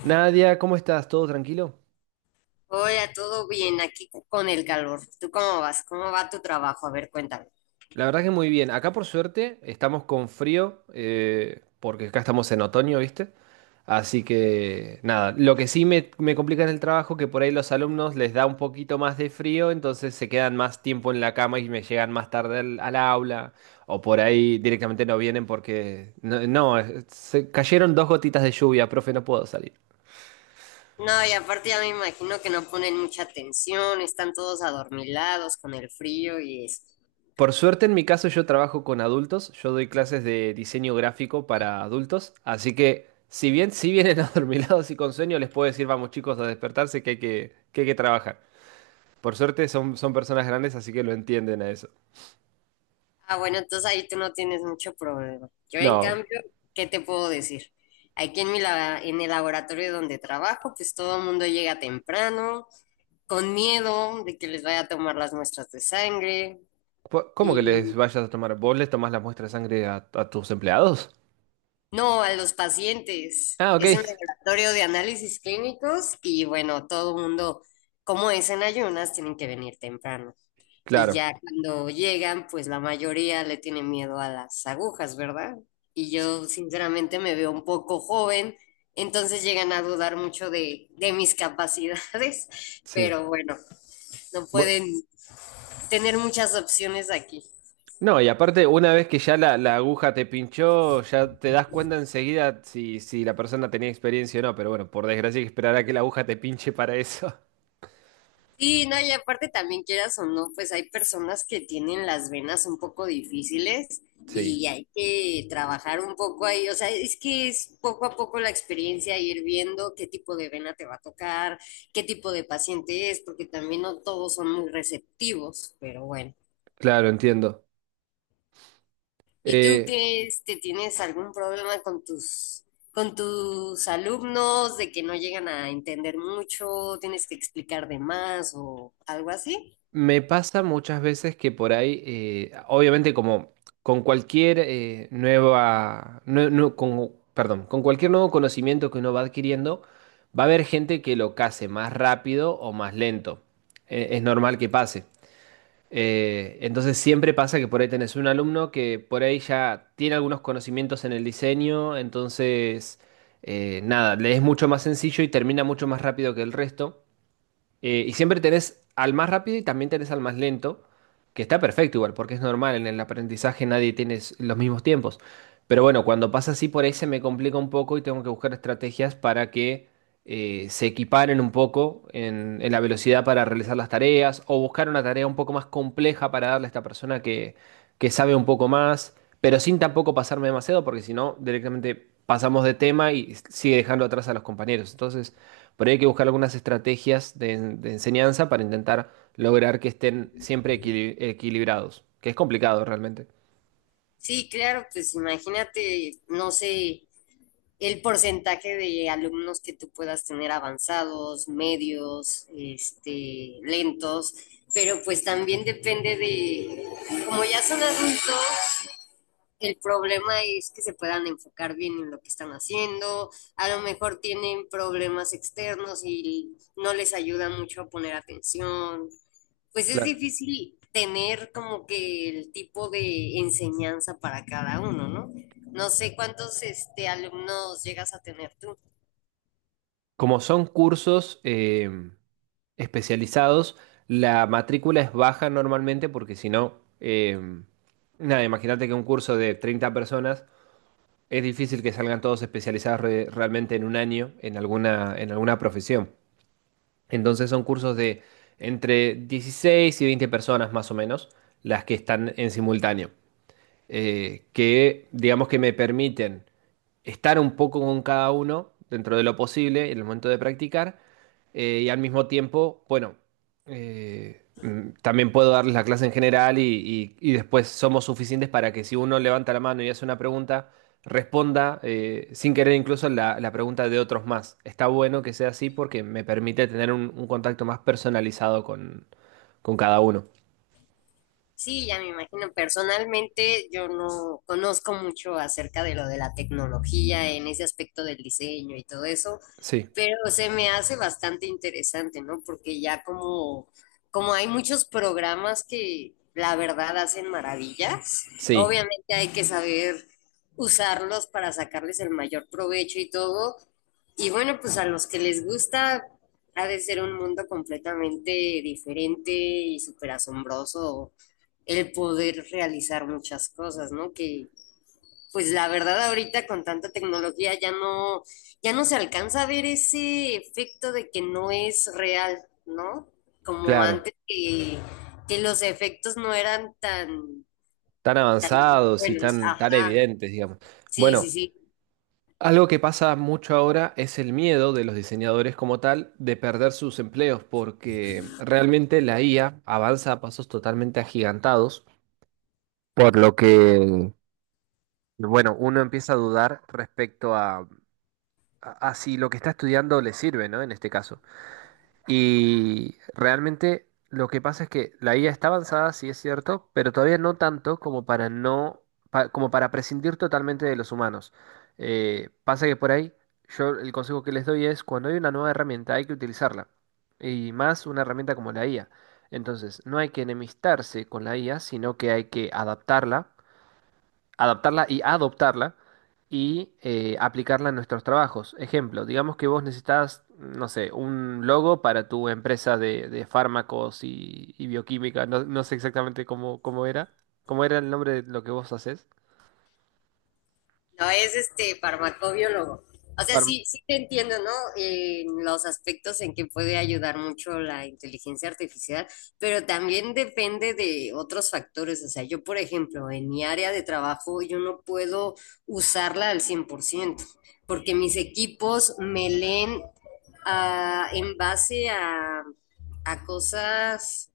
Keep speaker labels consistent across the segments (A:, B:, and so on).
A: Nadia, ¿cómo estás? ¿Todo tranquilo?
B: Hola, todo bien aquí con el calor. ¿Tú cómo vas? ¿Cómo va tu trabajo? A ver, cuéntame.
A: La verdad que muy bien. Acá por suerte estamos con frío, porque acá estamos en otoño, ¿viste? Así que nada, lo que sí me complica en el trabajo, que por ahí los alumnos les da un poquito más de frío, entonces se quedan más tiempo en la cama y me llegan más tarde al aula, o por ahí directamente no vienen porque... No, no, se cayeron dos gotitas de lluvia, profe, no puedo salir.
B: No, y aparte ya me imagino que no ponen mucha atención, están todos adormilados con el frío y eso.
A: Por suerte, en mi caso, yo trabajo con adultos, yo doy clases de diseño gráfico para adultos, así que si bien si vienen adormilados y con sueño, les puedo decir, vamos chicos a despertarse que hay que trabajar. Por suerte son personas grandes, así que lo entienden a eso.
B: Ah, bueno, entonces ahí tú no tienes mucho problema. Yo, en
A: No,
B: cambio, ¿qué te puedo decir? Aquí en en el laboratorio donde trabajo, pues todo el mundo llega temprano, con miedo de que les vaya a tomar las muestras de sangre.
A: ¿cómo que les vayas a tomar? ¿Vos les tomás la muestra de sangre a tus empleados?
B: No, a los pacientes.
A: Ah, ok,
B: Es un laboratorio de análisis clínicos y bueno, todo el mundo, como es en ayunas, tienen que venir temprano. Y
A: claro,
B: ya cuando llegan, pues la mayoría le tiene miedo a las agujas, ¿verdad? Y yo sinceramente me veo un poco joven, entonces llegan a dudar mucho de mis capacidades,
A: sí.
B: pero bueno, no
A: Bu-
B: pueden tener muchas opciones aquí.
A: No, y aparte, una vez que ya la aguja te pinchó, ya te das cuenta enseguida si la persona tenía experiencia o no, pero bueno, por desgracia hay que esperar a que la aguja te pinche para eso.
B: Sí, no, y aparte también quieras o no, pues hay personas que tienen las venas un poco difíciles
A: Sí,
B: y hay que trabajar un poco ahí, o sea, es que es poco a poco la experiencia, ir viendo qué tipo de vena te va a tocar, qué tipo de paciente es, porque también no todos son muy receptivos, pero bueno.
A: claro, entiendo.
B: ¿Y tú
A: Eh,
B: qué, este, tienes algún problema con tus alumnos de que no llegan a entender mucho, tienes que explicar de más o algo así?
A: me pasa muchas veces que por ahí, obviamente como con cualquier nueva, nue- nu- con, perdón, con cualquier nuevo conocimiento que uno va adquiriendo, va a haber gente que lo case más rápido o más lento. Es normal que pase. Entonces siempre pasa que por ahí tenés un alumno que por ahí ya tiene algunos conocimientos en el diseño, entonces nada, le es mucho más sencillo y termina mucho más rápido que el resto. Y siempre tenés al más rápido y también tenés al más lento, que está perfecto igual, porque es normal, en el aprendizaje nadie tiene los mismos tiempos. Pero bueno, cuando pasa así por ahí se me complica un poco y tengo que buscar estrategias para que se equiparen un poco en la velocidad para realizar las tareas o buscar una tarea un poco más compleja para darle a esta persona que sabe un poco más, pero sin tampoco pasarme demasiado, porque si no, directamente pasamos de tema y sigue dejando atrás a los compañeros. Entonces, por ahí hay que buscar algunas estrategias de enseñanza para intentar lograr que estén siempre equilibrados, que es complicado realmente.
B: Sí, claro, pues imagínate, no sé, el porcentaje de alumnos que tú puedas tener avanzados, medios, este, lentos, pero pues también depende de, como ya son adultos, el problema es que se puedan enfocar bien en lo que están haciendo. A lo mejor tienen problemas externos y no les ayuda mucho a poner atención. Pues es
A: Claro.
B: difícil tener como que el tipo de enseñanza para cada uno, ¿no? No sé cuántos este, alumnos llegas a tener tú.
A: Como son cursos especializados, la matrícula es baja normalmente porque si no, eh, nada, imagínate que un curso de 30 personas. Es difícil que salgan todos especializados realmente en un año en en alguna profesión. Entonces son cursos de entre 16 y 20 personas más o menos las que están en simultáneo, que digamos que me permiten estar un poco con cada uno dentro de lo posible en el momento de practicar, y al mismo tiempo, bueno, también puedo darles la clase en general y, y después somos suficientes para que si uno levanta la mano y hace una pregunta, responda sin querer incluso la pregunta de otros más. Está bueno que sea así porque me permite tener un contacto más personalizado con cada uno.
B: Sí, ya me imagino. Personalmente, yo no conozco mucho acerca de lo de la tecnología en ese aspecto del diseño y todo eso,
A: Sí,
B: pero se me hace bastante interesante, ¿no? Porque ya como, como hay muchos programas que la verdad hacen maravillas,
A: sí,
B: obviamente hay que saber usarlos para sacarles el mayor provecho y todo. Y bueno, pues a los que les gusta, ha de ser un mundo completamente diferente y súper asombroso el poder realizar muchas cosas, ¿no? Que pues la verdad ahorita con tanta tecnología ya no, ya no se alcanza a ver ese efecto de que no es real, ¿no? Como
A: claro.
B: antes que los efectos no eran tan
A: Tan avanzados y
B: buenos.
A: tan
B: Ajá,
A: evidentes, digamos.
B: sí,
A: Bueno,
B: sí, sí.
A: algo que pasa mucho ahora es el miedo de los diseñadores como tal de perder sus empleos, porque realmente la IA avanza a pasos totalmente agigantados, por lo que, bueno, uno empieza a dudar respecto a, a si lo que está estudiando le sirve, ¿no? En este caso. Y realmente lo que pasa es que la IA está avanzada, sí es cierto, pero todavía no tanto como para no, como para prescindir totalmente de los humanos. Pasa que por ahí, yo el consejo que les doy es cuando hay una nueva herramienta hay que utilizarla. Y más una herramienta como la IA. Entonces, no hay que enemistarse con la IA, sino que hay que adaptarla y adoptarla y aplicarla en nuestros trabajos. Ejemplo, digamos que vos necesitas, no sé, un logo para tu empresa de fármacos y bioquímica. No, no sé exactamente cómo, cómo era. ¿Cómo era el nombre de lo que vos haces?
B: No, es este farmacobiólogo. O sea,
A: Farm-
B: sí, sí te entiendo, ¿no? En los aspectos en que puede ayudar mucho la inteligencia artificial, pero también depende de otros factores. O sea, yo, por ejemplo, en mi área de trabajo, yo no puedo usarla al 100% porque mis equipos me leen en base a cosas,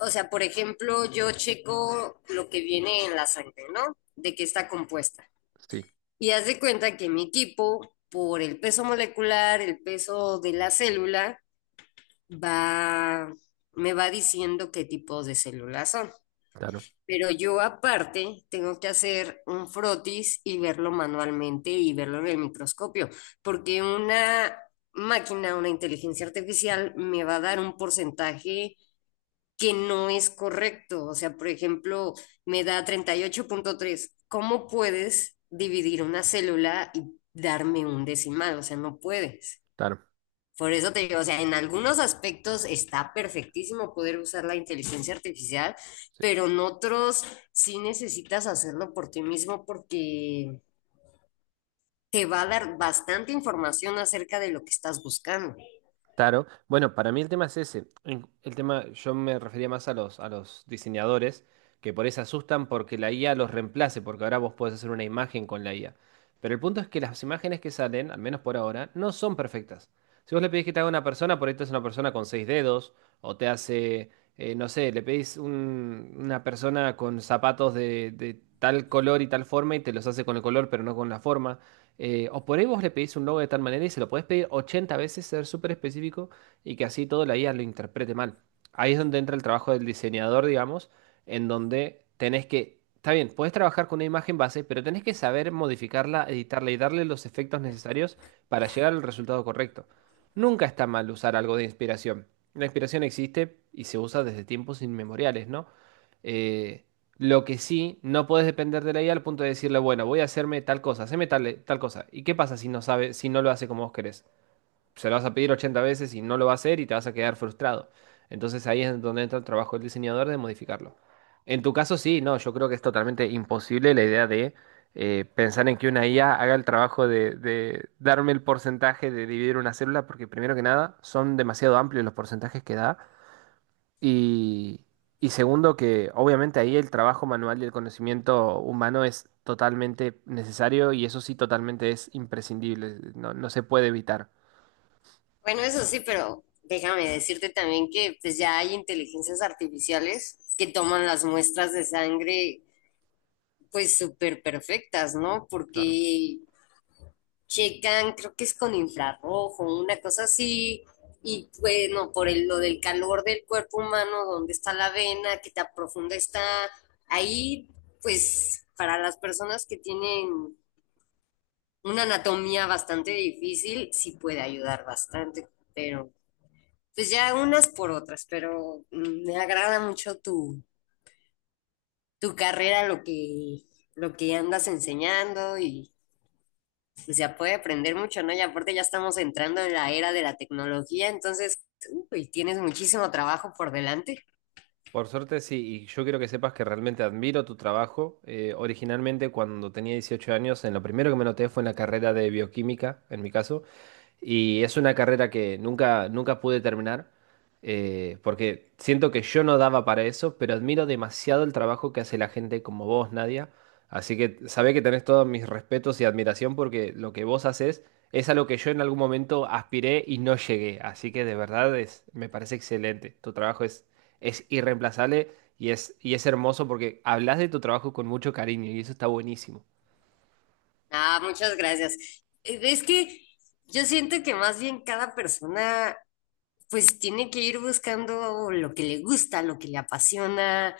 B: o sea, por ejemplo, yo checo lo que viene en la sangre, ¿no? De qué está compuesta.
A: Sí,
B: Y haz de cuenta que mi equipo, por el peso molecular, el peso de la célula, va, me va diciendo qué tipos de células son.
A: claro,
B: Pero yo aparte tengo que hacer un frotis y verlo manualmente y verlo en el microscopio, porque una máquina, una inteligencia artificial, me va a dar un porcentaje que no es correcto. O sea, por ejemplo, me da 38.3. ¿Cómo puedes dividir una célula y darme un decimal? O sea, no puedes.
A: claro,
B: Por eso te digo, o sea, en algunos aspectos está perfectísimo poder usar la inteligencia artificial,
A: sí.
B: pero en otros sí necesitas hacerlo por ti mismo porque te va a dar bastante información acerca de lo que estás buscando.
A: Claro. Bueno, para mí el tema es ese. El tema, yo me refería más a los diseñadores que por eso se asustan porque la IA los reemplace, porque ahora vos podés hacer una imagen con la IA. Pero el punto es que las imágenes que salen, al menos por ahora, no son perfectas. Si vos le pedís que te haga una persona, por ahí te hace una persona con seis dedos, o te hace, no sé, le pedís una persona con zapatos de tal color y tal forma y te los hace con el color, pero no con la forma. O por ahí vos le pedís un logo de tal manera y se lo podés pedir 80 veces, ser súper específico y que así todo la IA lo interprete mal. Ahí es donde entra el trabajo del diseñador, digamos, en donde tenés que, está bien, podés trabajar con una imagen base, pero tenés que saber modificarla, editarla y darle los efectos necesarios para llegar al resultado correcto. Nunca está mal usar algo de inspiración. La inspiración existe y se usa desde tiempos inmemoriales, ¿no? Eh, lo que sí, no puedes depender de la IA al punto de decirle, bueno, voy a hacerme tal cosa, haceme tal cosa. ¿Y qué pasa si no sabe, si no lo hace como vos querés? Se lo vas a pedir 80 veces y no lo va a hacer y te vas a quedar frustrado. Entonces ahí es donde entra el trabajo del diseñador de modificarlo. En tu caso, sí, no, yo creo que es totalmente imposible la idea de pensar en que una IA haga el trabajo de darme el porcentaje de dividir una célula, porque primero que nada, son demasiado amplios los porcentajes que da y, y segundo, que obviamente ahí el trabajo manual y el conocimiento humano es totalmente necesario y eso sí totalmente es imprescindible, no, no se puede evitar.
B: Bueno, eso sí, pero déjame decirte también que pues ya hay inteligencias artificiales que toman las muestras de sangre pues súper perfectas, ¿no?
A: Claro.
B: Porque checan, creo que es con infrarrojo, una cosa así, y bueno, por el, lo del calor del cuerpo humano, dónde está la vena, qué tan profunda está, ahí pues para las personas que tienen una anatomía bastante difícil, sí puede ayudar bastante, pero pues ya unas por otras, pero me agrada mucho tu, tu carrera, lo que andas enseñando y pues ya puede aprender mucho, ¿no? Y aparte ya estamos entrando en la era de la tecnología, entonces, uy, tienes muchísimo trabajo por delante.
A: Por suerte sí, y yo quiero que sepas que realmente admiro tu trabajo. Originalmente cuando tenía 18 años, en lo primero que me noté fue en la carrera de bioquímica, en mi caso. Y es una carrera que nunca pude terminar, porque siento que yo no daba para eso, pero admiro demasiado el trabajo que hace la gente como vos, Nadia. Así que sabé que tenés todos mis respetos y admiración porque lo que vos haces es a lo que yo en algún momento aspiré y no llegué. Así que de verdad es, me parece excelente. Tu trabajo es irreemplazable y es hermoso porque hablas de tu trabajo con mucho cariño y eso está buenísimo.
B: Ah, muchas gracias. Es que yo siento que más bien cada persona pues tiene que ir buscando lo que le gusta, lo que le apasiona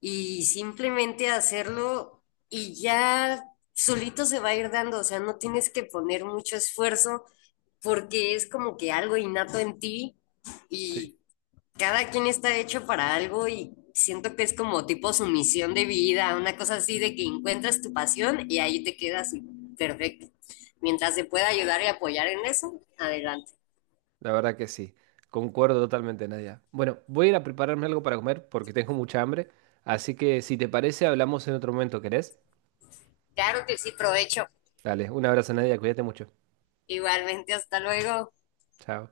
B: y simplemente hacerlo y ya solito se va a ir dando, o sea, no tienes que poner mucho esfuerzo porque es como que algo innato en ti
A: Sí.
B: y cada quien está hecho para algo y siento que es como tipo su misión de vida, una cosa así de que encuentras tu pasión y ahí te quedas y perfecto. Mientras se pueda ayudar y apoyar en eso, adelante.
A: La verdad que sí, concuerdo totalmente, Nadia. Bueno, voy a ir a prepararme algo para comer porque tengo mucha hambre, así que si te parece, hablamos en otro momento, ¿querés?
B: Claro que sí, provecho.
A: Dale, un abrazo, Nadia, cuídate mucho.
B: Igualmente, hasta luego.
A: Chao.